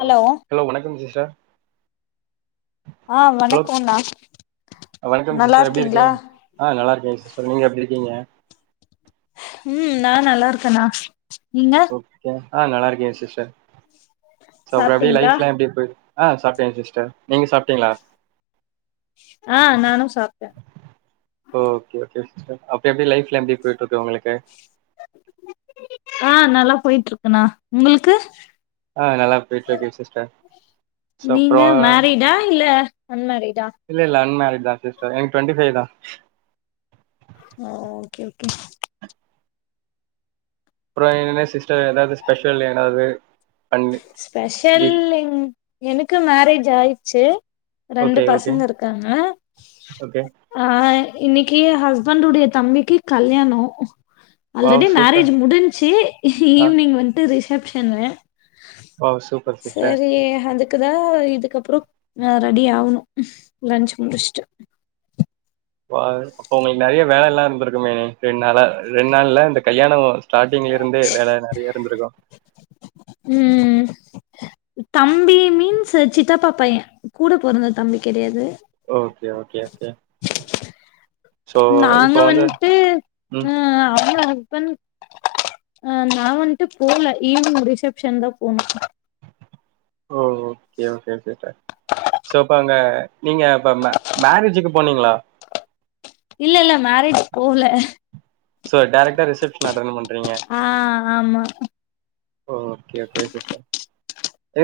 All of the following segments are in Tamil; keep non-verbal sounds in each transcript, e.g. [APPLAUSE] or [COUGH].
ஹலோ ஹலோ வணக்கம் சிஸ் க ஆ ஹலோ வணக்கோண்ணா வணக்கம் நல்லா சிஸ்டர் எப்டி இருக்கீங்களா இருக்கீங் ஆ நல்லா இருக்கே சிஸ்டர் நீங்க எப்டி இருக்கீங்க ம் நா நல்லா இருக்கனா ஓகே ஆ நல்லா இருக்கே சிஸ்டர் ச அப்டி சாப்ட்டீங்களா லைஃப்லா எப்டி போய் ஆ சாப்ட்டே சிஸ்டர் நீங்க சாப்ட்டிங்ளா ஆ நானு சாப்ட்ட ஓகே ஓகே சிஸ்டர் அப்ப எப்டி லைஃப்லா எப்டி போயிட்ருக்கு உங்களுக்கு ஆ நல்லா போயிட்ருக்குண்ணா உங்குளுக்கு ஆ நல்லா போயிட்ருக்கு சிஸ்டர் சோ அப்ற அன்மேரிடு இல்ல இல்ல அன்மேரிட் தா ஜஸ்ட்டு எனக்கு டுவண்டி ஃபைவ் தா ஓகே ஓகே அப்புறம் என்ன சிஸ்டர் ஏதாவது ஸ்பெஷல் ஏதாவது பண்ணி ஸ்பெஷல் டிஷ் இல் எனக்கு மேரேஜ் ஜாயிருச்சு ரெண்டு ஓகே ஓகே பசங்க இருக்காங்க ஓகே ஆ இன்னிக்கு ஹஸ்பண்டுடய தம்பிக் கு கல்யாணோ வாவ் ஆல்ரெடி சூப்பர் மேரேஜ் முடிஞ்சிச்சி ஆ ஈவினிங் வந்துட்டு ரிசப் ரிசெப்ஷனு வாவ் சூப்பர் சிஸ்டர் சரி அதுக்குதா இதுக்கப்புறோ நா ரெடி ஆவணோ லஞ்சு முடீஸ்டு அப்ப உங்களுக்கு நறைய வேலைலா இருந்திருக்குமே ரெண்டு நாளா ரெண்டு இல்ல இந்த கல்யாணோ ஸ்டார்டிங்ல இருந்து வேல நறைய இருந்திருக்கோ ம் தம்பி மீன்ஸ் சித்தாப்பா பைய கூட பொறந்த தம்பி கெடையாது oh okay okay okay so நாங்க இப்போ வந்து வந்துட்டு ம் அ அவுங்க ப்ப அ நா வந்த்ட்டு போல ஈவினிங் ரிசப்ஷன் தா போனோ oh okay okay super so அப்பங்க நீங்க இப்ப மே மேரெஜுக்கு போனீங்களா இல்ல இல்ல மேரேஜ் போகல சோ டேரக்டா ரிசப்ஷன் அட்டென்ட் பண்றீங்க ஆ ஆமா ஓகே ஓகே சிஸ்டர்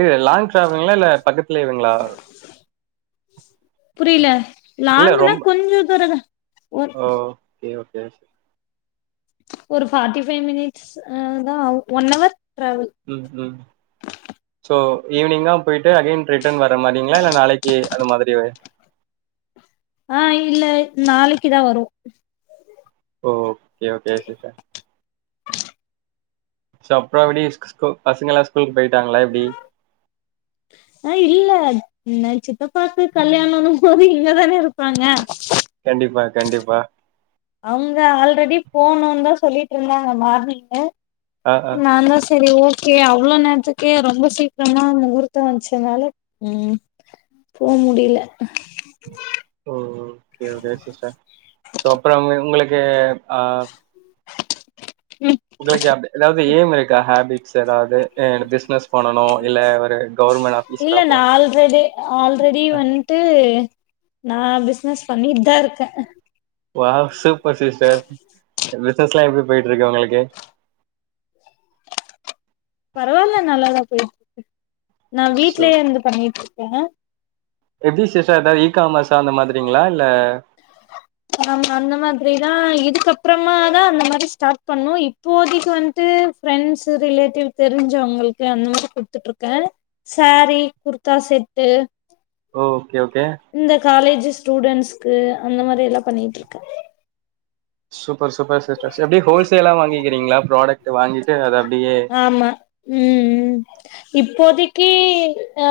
இல லாங் ட்ராவுங்களா இல்ல பக்கத்துலேவங்களா புரியல இல்ல லாங்குனா ரொம்ப கொஞ்ச தூரந்தா ஒரு ஓ கே ஓக் சரி ச ஒரு ஃபார்ட்டி ஃபைவ் மினிட்ஸ் அ தா ஆவு ஒன் அவர் ம் ம் சோ ஈவினிங்கா போயிட்டு அகைன் ரிட்டர்ன் வர மாரிங்களா இல்ல நாளைக்கு அது மாதிரி ஆஹ் இல்ல நாளைக்குதா வரு ஓ கே ஓகே சிஸ்டர் ச அப்புறொ எப்படி ஸு ஸ்கூ பசங்களா ஸ்கூலுக்கு போயிட்டாங்களா எப்டி ஆ இல்ல என்ன சித்தப்பாக்கு கல்யாணன்னும் போது இங்கதானே இரு ப்பாங்க கண்டிப்பா கண்டிப்பா அவங்க ஆல்ரெடி போனுன்தா சொல்லிட்டு இருந்தாங்க மார்னிங் ஆ ஆ நாந்தா சரி ஓ கே அவ்ளோ நேரத்துக்கே ரொம்ப சீக்கிரமா முகூர்த்தம் வச்சதுனால உம் போ முடியல ஓ ஒ [UNINTELLIGIBLE] சோ அப்புறம்ங்க உங்களுக்கு ஆஹ் ம், உங்களுக்கு அப்டு எதாவது ஏம் இருக்கா ஹேபிட் ஸ் எதாவது அ பிசினஸ் பண்ணனு இல்ல ஒரு கவர்மெண்ட் இல்ல ஆபீசரா நான் போனு ஆல்ரெடி ஆல்ரெடி அ ஸ்னஸ் பண்ணிட்டுதா இருக்க வாவ் சூப்பர் சிஸ்டர் பிசினஸ்ல்லா எப்டி போயிட்டு இருக்கு உங்களுக்கு பரவால்ல நல்லாதா போயட்ருக் நா சோ வீட்லயே இருந்து பண்ணிட்டுருக் கேங்க எப்டி சிஸ்டர் இந்த விகாமர்ஸ் அந்த மாதிரிங்களா இல்ல ஆமா அந்த மாதிரிதா இதுக்கப்புறமாதா அந்த மாரி ஸ்டார்ட் பண்ணணு இப்போதைக்கு வந்துட்டு ஃப்ரெண்ட்ஸ் ரிலேட்டிவ் தெரிஞ்சவங்களுக்கு அந்த மாதிரி குடுத்துட்டு இருக்க சேரீ குர்த்தா செட்டு ஓ இந்த காலேஜஸ் ஸ்டூடண்ட்ஸ்க்கு அந்த மாரி எல்லா பண்ணியிட்ருக்க சூப்பர் சூப்பர் சிஸ்ட ச எப்டி ஹோல் சேலா வாங்கிக்கிறீங்களா ப்ராடக்ட்ட வாங்கிட்டு அத அப் ஆமா ம் ம் இப் போதிக்கி ஆ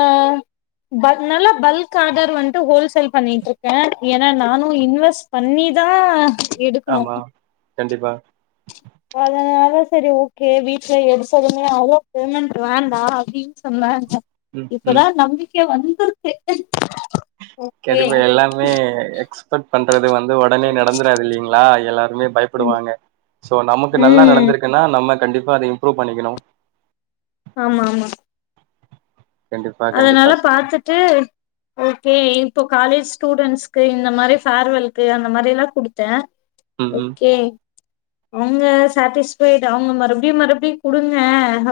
ப நல்லா பல்க் ஆடர் வன்ட்டு ஹோல் சேல் பண்ணியிட்ருக்கே ஏன்னா நானு இன்வெஸ் பண்ணிதா எடுக்கணு ஆமா கண்டிப்பா அதனால சரி ஓகே வீட்ல எடுத்ததுமே அவோ பேமெண்ட் வேண்டா அப்டின் சொன்னாங்க ம் ம் இப்பதா நம்பிக் கெ வந்த்ருக்கு கண்டப்பா எல்லாமே எக்ஸ் ப்பட் பண்றது வந் து ஒடனே நடந்துறாது இல்லிங்ளா எல்லா ருமே பயப்படுவாங்க சோ நமக்கு நல்லா ம் நடந்துருக்குன்னா நம்ம கண்டிப்பா அத இம்ப்ரூவ் பண்ணிக்கணு ஆமாமா கண்டிப்பா கண்டிப்பா அதனால சிஸ்டர் பாத்துட்டு ஓகே இப்போ காலேஜ் ஸ்டூடெண்ட்ஸ்கு இந்த மாரி ஃபேர்வெல்க்கு அந்த மாரிலா குடுத்த ம் ம் ஓகே அவுங்க சாட்டிஸ்ஃபைடு அவுங்க மறுபடியு மறுபடியு குடுங்க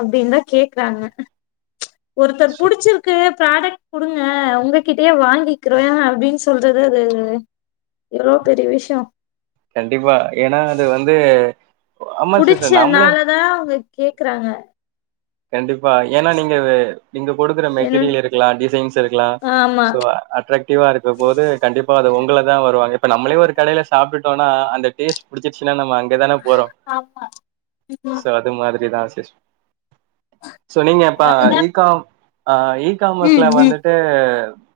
அப்டின்தா கேக்குறாங்க ஒருத்தர் சு புடிச்சிருக்கு ப்ராடக்ட் குடுங்க உங்ககிட்டயே வாங்கிக்கிற அப்டின் சொல்றது அது எவ்ளோ பெரிய விஷயோ கண்டிப்பா ஏனா அது வந்து ஆமா சிஸ்டர் நம்மளே புடிச்சனாலதா அவங்க கேக்குறாங்க கண்டி ப்பா ஏனா நீங்க அது நீங்க கொடுக்கற என்ன மெட்டீரியல் இருக்கலா டிசைன்ஸ் இருக்கலா ஆமா சோ அட்ராக்டிவா இருக்கும் போது கண்டிப்பா அது உங்களதா வருவாங்க இப்ப நம்மளே ஒரு கடைல சாப்டுட் னா அந்த டேஸ்ட் புடிச்ருச்சுனா நம்ம அங் கதானே போறோ ஆமா ம் சோ அது மாதிரிதா சிஸ் சொன்னிங்க அப்ப அதனால ஈ காம் ஆ இ ம் காமர்ஸ்ல ம் வந்துட்டு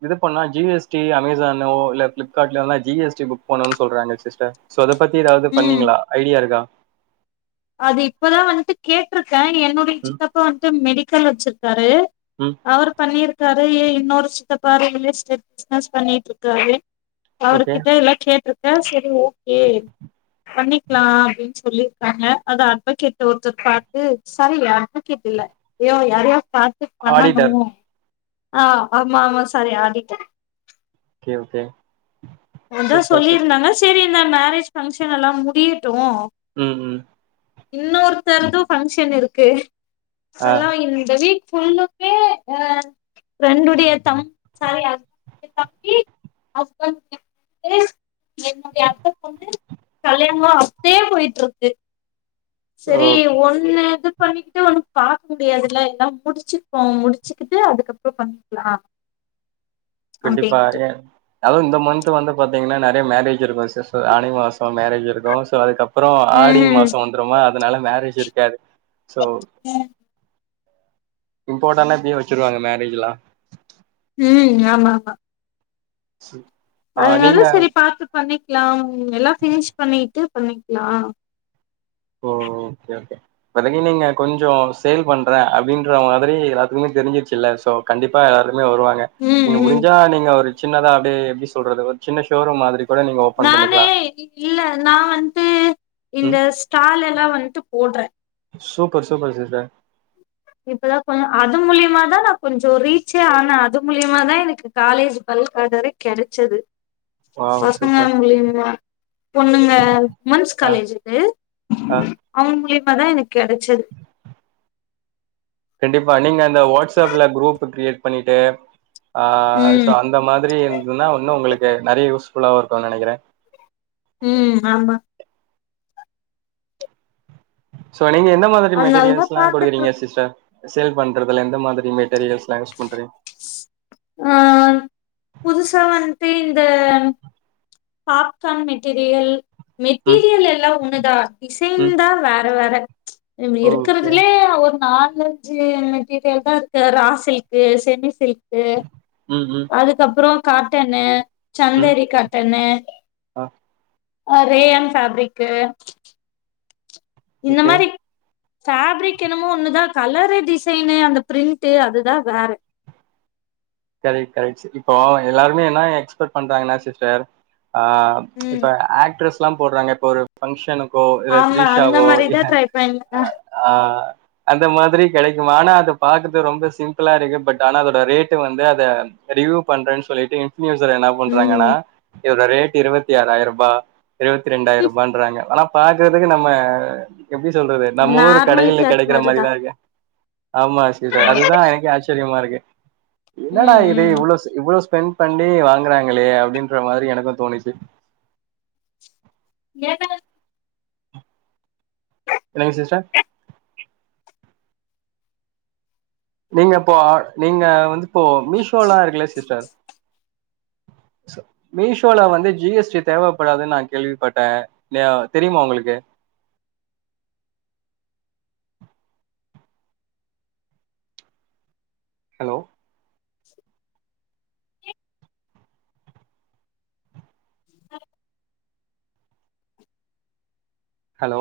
இது பண்ணா ஜி எஸ் டி அமேசானோ இல்ல ஃபிளிப்கார்ட்லல்லா ஜி எஸ் டி புக் பண்ணுனுன் சொல்றாங்க சிஸ்டர் சோ அத பத்தி எதாவது ம் பண்ணிங்ளா ஐடியா இருக்கா அது இப்பதா வந்ட்டு கேட்ருக் கே என்னுடைய ம் சித்தப்பா வன்ட்டு மெடிக்கல் வெச்சுர் வர் ம் அவர் பண்ணியிருக்காரு ஏ இந் இன்னொரு சித்தப்பா ரெயலஸ்ட் பிசினஸ் பண்ணிட்டு இருக்காரு அவர் ஓகே கிட்ட இல்லாம் கேட்டு ஆ சரி ஓகே பண்ணிக்கலாம் அப்படின்னு சொல்லியிருக்காங்க அத அட்வகேட் ஒருத்தர் பார்த்து சரி அட்வகேட் இல்ல யோ யாரையா பா ஆடிட்டர் பண்ணணும் ஆஹ் ஆமா ஆமா சாரி ஆடிட்டர் ஓகே ஓகே மொத சூப்பர் சிஸ் சொல்லியிருந்தாங்க சரி இந்த மேரேஜ் பங்க்ஷன் எல்லாம் முடிட் உம் உம் இன்னொருத்தர்தும் ஃங்க்ஷன் இருக்கு ஆ சொலாம் இந்த வீக் ஃபுல்லுமே அஹ ஃப்ரெண்டுடைய தம்ப சாரி தம்பி ஹஸ்பண்ட் [INAUDIBLE] என்னுடைய அத்த பொண்ணு கல்யாணாம் அப்படியே போயிட்டு இருக்கு ஓ சரி ஒன் தூ பண்ணிக்கிட்டட்டு ஒண்ணும் பாக்க முடியாதுல்ல எல்லாம் முடிச்சுப்போம் முடிச்சுக்கிட்டு அதுக்கப்புறம் பண்ணிக்கலாம் கண்டிப்பா எ அது இந்த மந்த்த் வந்து பாத்தீங்கன்னா நிறைய மேரேஜ் இருக்கும் ச அனி மா மேரேஜ் இருக்கும் சோ அதுக்கப்புறம் ஆடி ம் மாசம் வந்துடும்மா அதனால மேரேஜ் இருக்கு கது சோ இம்பார்டான்லா வச்சிருவாங்க மேரேஜ்லாம் உம் ஆமா ஆமா [INAUDIBLE] அதனால நீங்க சரி பாத்து பண்ணி லாம் எல்லாம் பினிஷ் பண்ணிட்டு பண்ணிக்லாம் ஓ ஓகே ஓகே இை நீங்க கொஞ்சம் சேல் பண்றேன் அப்படின்ற மாதிரி எல்லாத்துக்குமே தெரிஞ்சிருச்சுல்ல சோ கண்டிப்பா எல்லாரு வருவாங்க ம் நீங்க ம் முடிஞ்சா நீங்க ஒரு சின்னதா அப்படியே எப்படி சொல்றது ஒரு சின்ன ஷோரூம் மாதிரி கூட நீங்க ஓபன் நானே பண்ணிக்கலா இல்ல நா வந்து இந்த ம் ஸ்டால் எல்லாம் வந்துட்டு போடுறே சூப்பர் சூப்பர் சித்தே இப்பதான் கொஞ்சம் அது மூலயமாதா நா கொஞ்சம் ரீச்சே ஆனேன் அது மூலியமாதா எனக்கு காலேஜ் பல்க் ஆடரே கிடைச்சது வாவ் பசங்க சூப்பர் மலிமா பொண்ணுங்க உமன்ஸ் ஆ காலேஜக்கு ஆ அவங்குள்ளே அப்பதா எனக்கு கெடைச்சது கண்டிப்பா நீங்க அந்த வாட்ஸ்அப்ல குரூப் கிரியேட் பண்ணிட்டு ஆ சோ ம் அந்த மாதிரி இருந்ததுன்னா ஒன்னு உங்களுக்கு நறைய யூஸ்புல்லாவு இருக்கும்னு நெனைக்கிறே உம் ஆமா சோ நீங்க எந்த மாதிரி அதனாலதா மெட்டீரியல்ஸ்லா பாத்துட்டு குடுக்குறீங்க இருக் சிஸ்டர் சேல் பண்றதுல எந்த மாதிரி மெட்டீரியல்ஸ்லா யூஸ் பண்றிங்க ஆ புதுசா வந்துட்டு இந்த பாப்கான் மெட்டீரியல் ம் மெட்டீரியல் எல்லாம் ஒண்ணுதா டிசைன் ம் தா வேற வேற இவர் ஓகே இருக்கறதுலேயே நாலஞ்சு மெட்டீரியல் தா இருக்கு ரா சில்க்கு செமி சில்க் க்கு ம் ம் அதுக்கப்புறோ காட்டனு ம் சந்தேரி காட் டனு ஆ ஆ ரேயன் ஃபாப்ரிக்கு இந்த ஓகே மாரி ஃப்ரிக் என்னமோ ஒண்ணுதா கலரு டிசைனு அந்த பிரிண்ட்டு அதுதா வேற. கரெக்ட்டு கரெக்ட்டு இப்போ எல்லாருமே என்ன எக்ஸ்பெர்ட் பண்றாங்கன்னா சிஸ்டர். ஆ ம்ச் இப்ப ம் ஆக்ட்ரஸ். ல்லாம் போடுறாங்க இப்ப ஒரு பங்க்ஷன். ஆமா அந்த மாதிரிதா ட்ரை பண்ண. ஆ அந்த மாதிரி கிடைக்குமானு அது பாத்துட்டு ரொம்ப சிம்பிளா இருக்கு பட் ஆனா அதோட ரேட். வந்து அத ரிவியூ பண்றேன்னு சொல்லிட்டு இன். இன்ஃபியூசர் என்ன பண்றாங்கன்னா. ம் இதோட ரேட் இருபத்தி ஆறாயிருபா. இருபத்தி ரெண்டாயிரம் ரூபான்றாங்க. பாக்குறதுக்கு நம்ம. எப்படி சொல்றது நம்ம ஊரு நார்மல் கடைகல்ல கிளாத் கெடைக்கிற மாரிதா இல்லையா. ஆமா சீஸ்டர் அதுதா எனக்கே ஆச்சரியமா இருக்கு. க்கு என்னடா ம் இது ம் இவ்வள இவ்ள ஸ்பெண்ட் பண்ணி வாங்குறாங்களே அப்படின்ற மாரி எனக்கு தோணுச்சு. ஏதல் என்னங்க சிஸ்டர் நீங்கப்போ ஆ நீங்க வந்து இப்போ மீஷோல்லா இருக்குல சிஸ்டர் மீஷோல வந்து ஜி எஸ் டி தேவப்படாதுன்னு நா கேள்விப்பட்டே லியா தெரியுமா உங்களுக்கு ஹலோ. கே தா ஹலோ.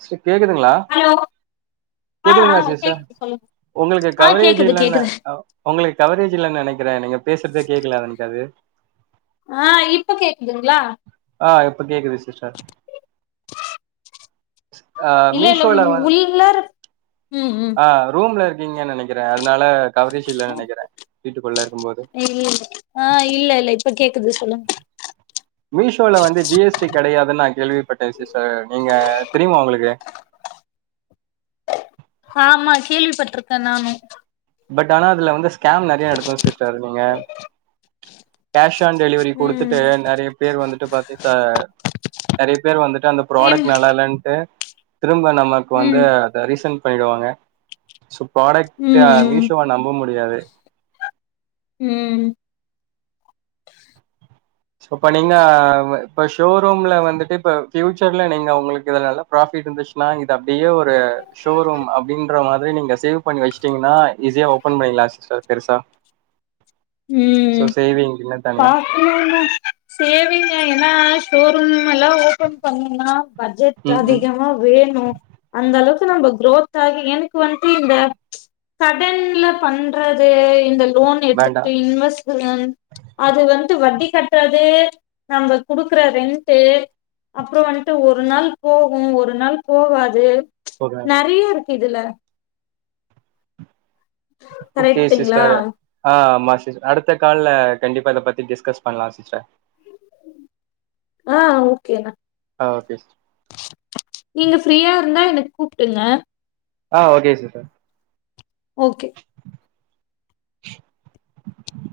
ச கேக்குதுங்களா ஹலோ ஆ ஆ கேக்குதுங்களா சிஸ்டர் கேக்குது சொல்லுங்க உங்களுக்கு ஆ கவரேஜ் கேக்குது இல்ல கேக்குது உங்களுக்கு கவரேஜ் இல்ல நெனைக்கிறே நீங்க பேசுறதே கேக்கல எனக்கு அது ஆ இப்ப கேக்குதுங்களா ஆ இப்ப கேக்குது சிஸ்டர் ஆ இல்ல இல்ல மீஷோல வ உள்ளார ம் ம் ஆ ரூம்ல இரு ப்பிங்கன் நெனைக்கறே அதனால கவரேஜ் இல்லன்னு நெனைக்கிறே வீட்டுக்குள்ள இருக்கும்போது ம், ஆ இல்ல இல்ல இப்ப கேக் குது சொல்லுங் மீஷோல வந்து ஜி எஸ் டி கடையா துனு நா கேள்விப்பட்டே சிஸ்டர் நீங்க தெரியுமா உங்களுக்கு ஆமா கேள்விப்பட்ருக்கே நானு பட் ஆனா அதுல வந்து ஸ்கேம் நறைய நடக்கு சிஸ்டர், நீங்க கேஷ் ஆன் டெலிவரி ம் குடுத்துட்டு நறைய பேர் வந்துட்டு பாத்து ச நறைய பேர் வந்து ட்டு அந்தப் சேம் ப்ராடெக்ட் நல்லா இல்லன்ட்டு திரும்ப நமக்கு வந்து ம் அத ரீசன் பண்ணிடுவாங்க சோ ம் ப்ராடெக்ட்ட நம்ப முடியாது ம் சோ இப்ப நீங்க இப்ப ஷோரூம்ல வந்துட்டு இப்ப பியூச்சர்ல நீங்க உங்களுக்கு இதுல நல்ல ப்ராபிட் இருந்துச்சுனா இத அப்டியே ஒரு ஷோரூம் அப்டின்ற மாரி நீங்க சேவ் பண்ணி வச்சிட்டீங்னா ஈஸியா ஓபன் பணிக்லா சிஸ்டர் பெருசா ஸோ ம் சேவிங் என்ன தனியா பாக்கனுந்தா சேவிங்க ஏனா ஷோரூம் எல்லா ஓபன் பண்ணுணா பட்ஜெட் ம் ம் அதிகமா வேணு அந்த அளவுக் ந ரோத் ஆகி எனக்கு வண்டு இந்த ம்ச் சடன்ல பண்றது இந்த லோன் எடுத் வேண்டா டு இன்வெஸ்ட்மென்ட் அது வந்து வட்டிக் கட்டுறது நம்ம குடுக்குற ரெண்டு அப்புறோ வண்டு ஒரு நாள் போகு ஒரு நாள் போவாது போகாது நெறைய இருக்கு இதுல ஓக்கே கரெக்ட்டுங்களா சிஸ்டர் ஆ மஸ் அடுத்த கால்ல கண்டிப்பா இதப் பத்தி டிஸ்கஸ் பண்ணலா சிஸ்டர் ஆ ஓக்கேணா ஆ ஓகே சிஸ் நீங்க ஃப்ரீயா இருந்தா எனக் கூப்டுருங்க ஆ ஓககே ஸிஸ்டர் ஓக்கே [INAUDIBLE]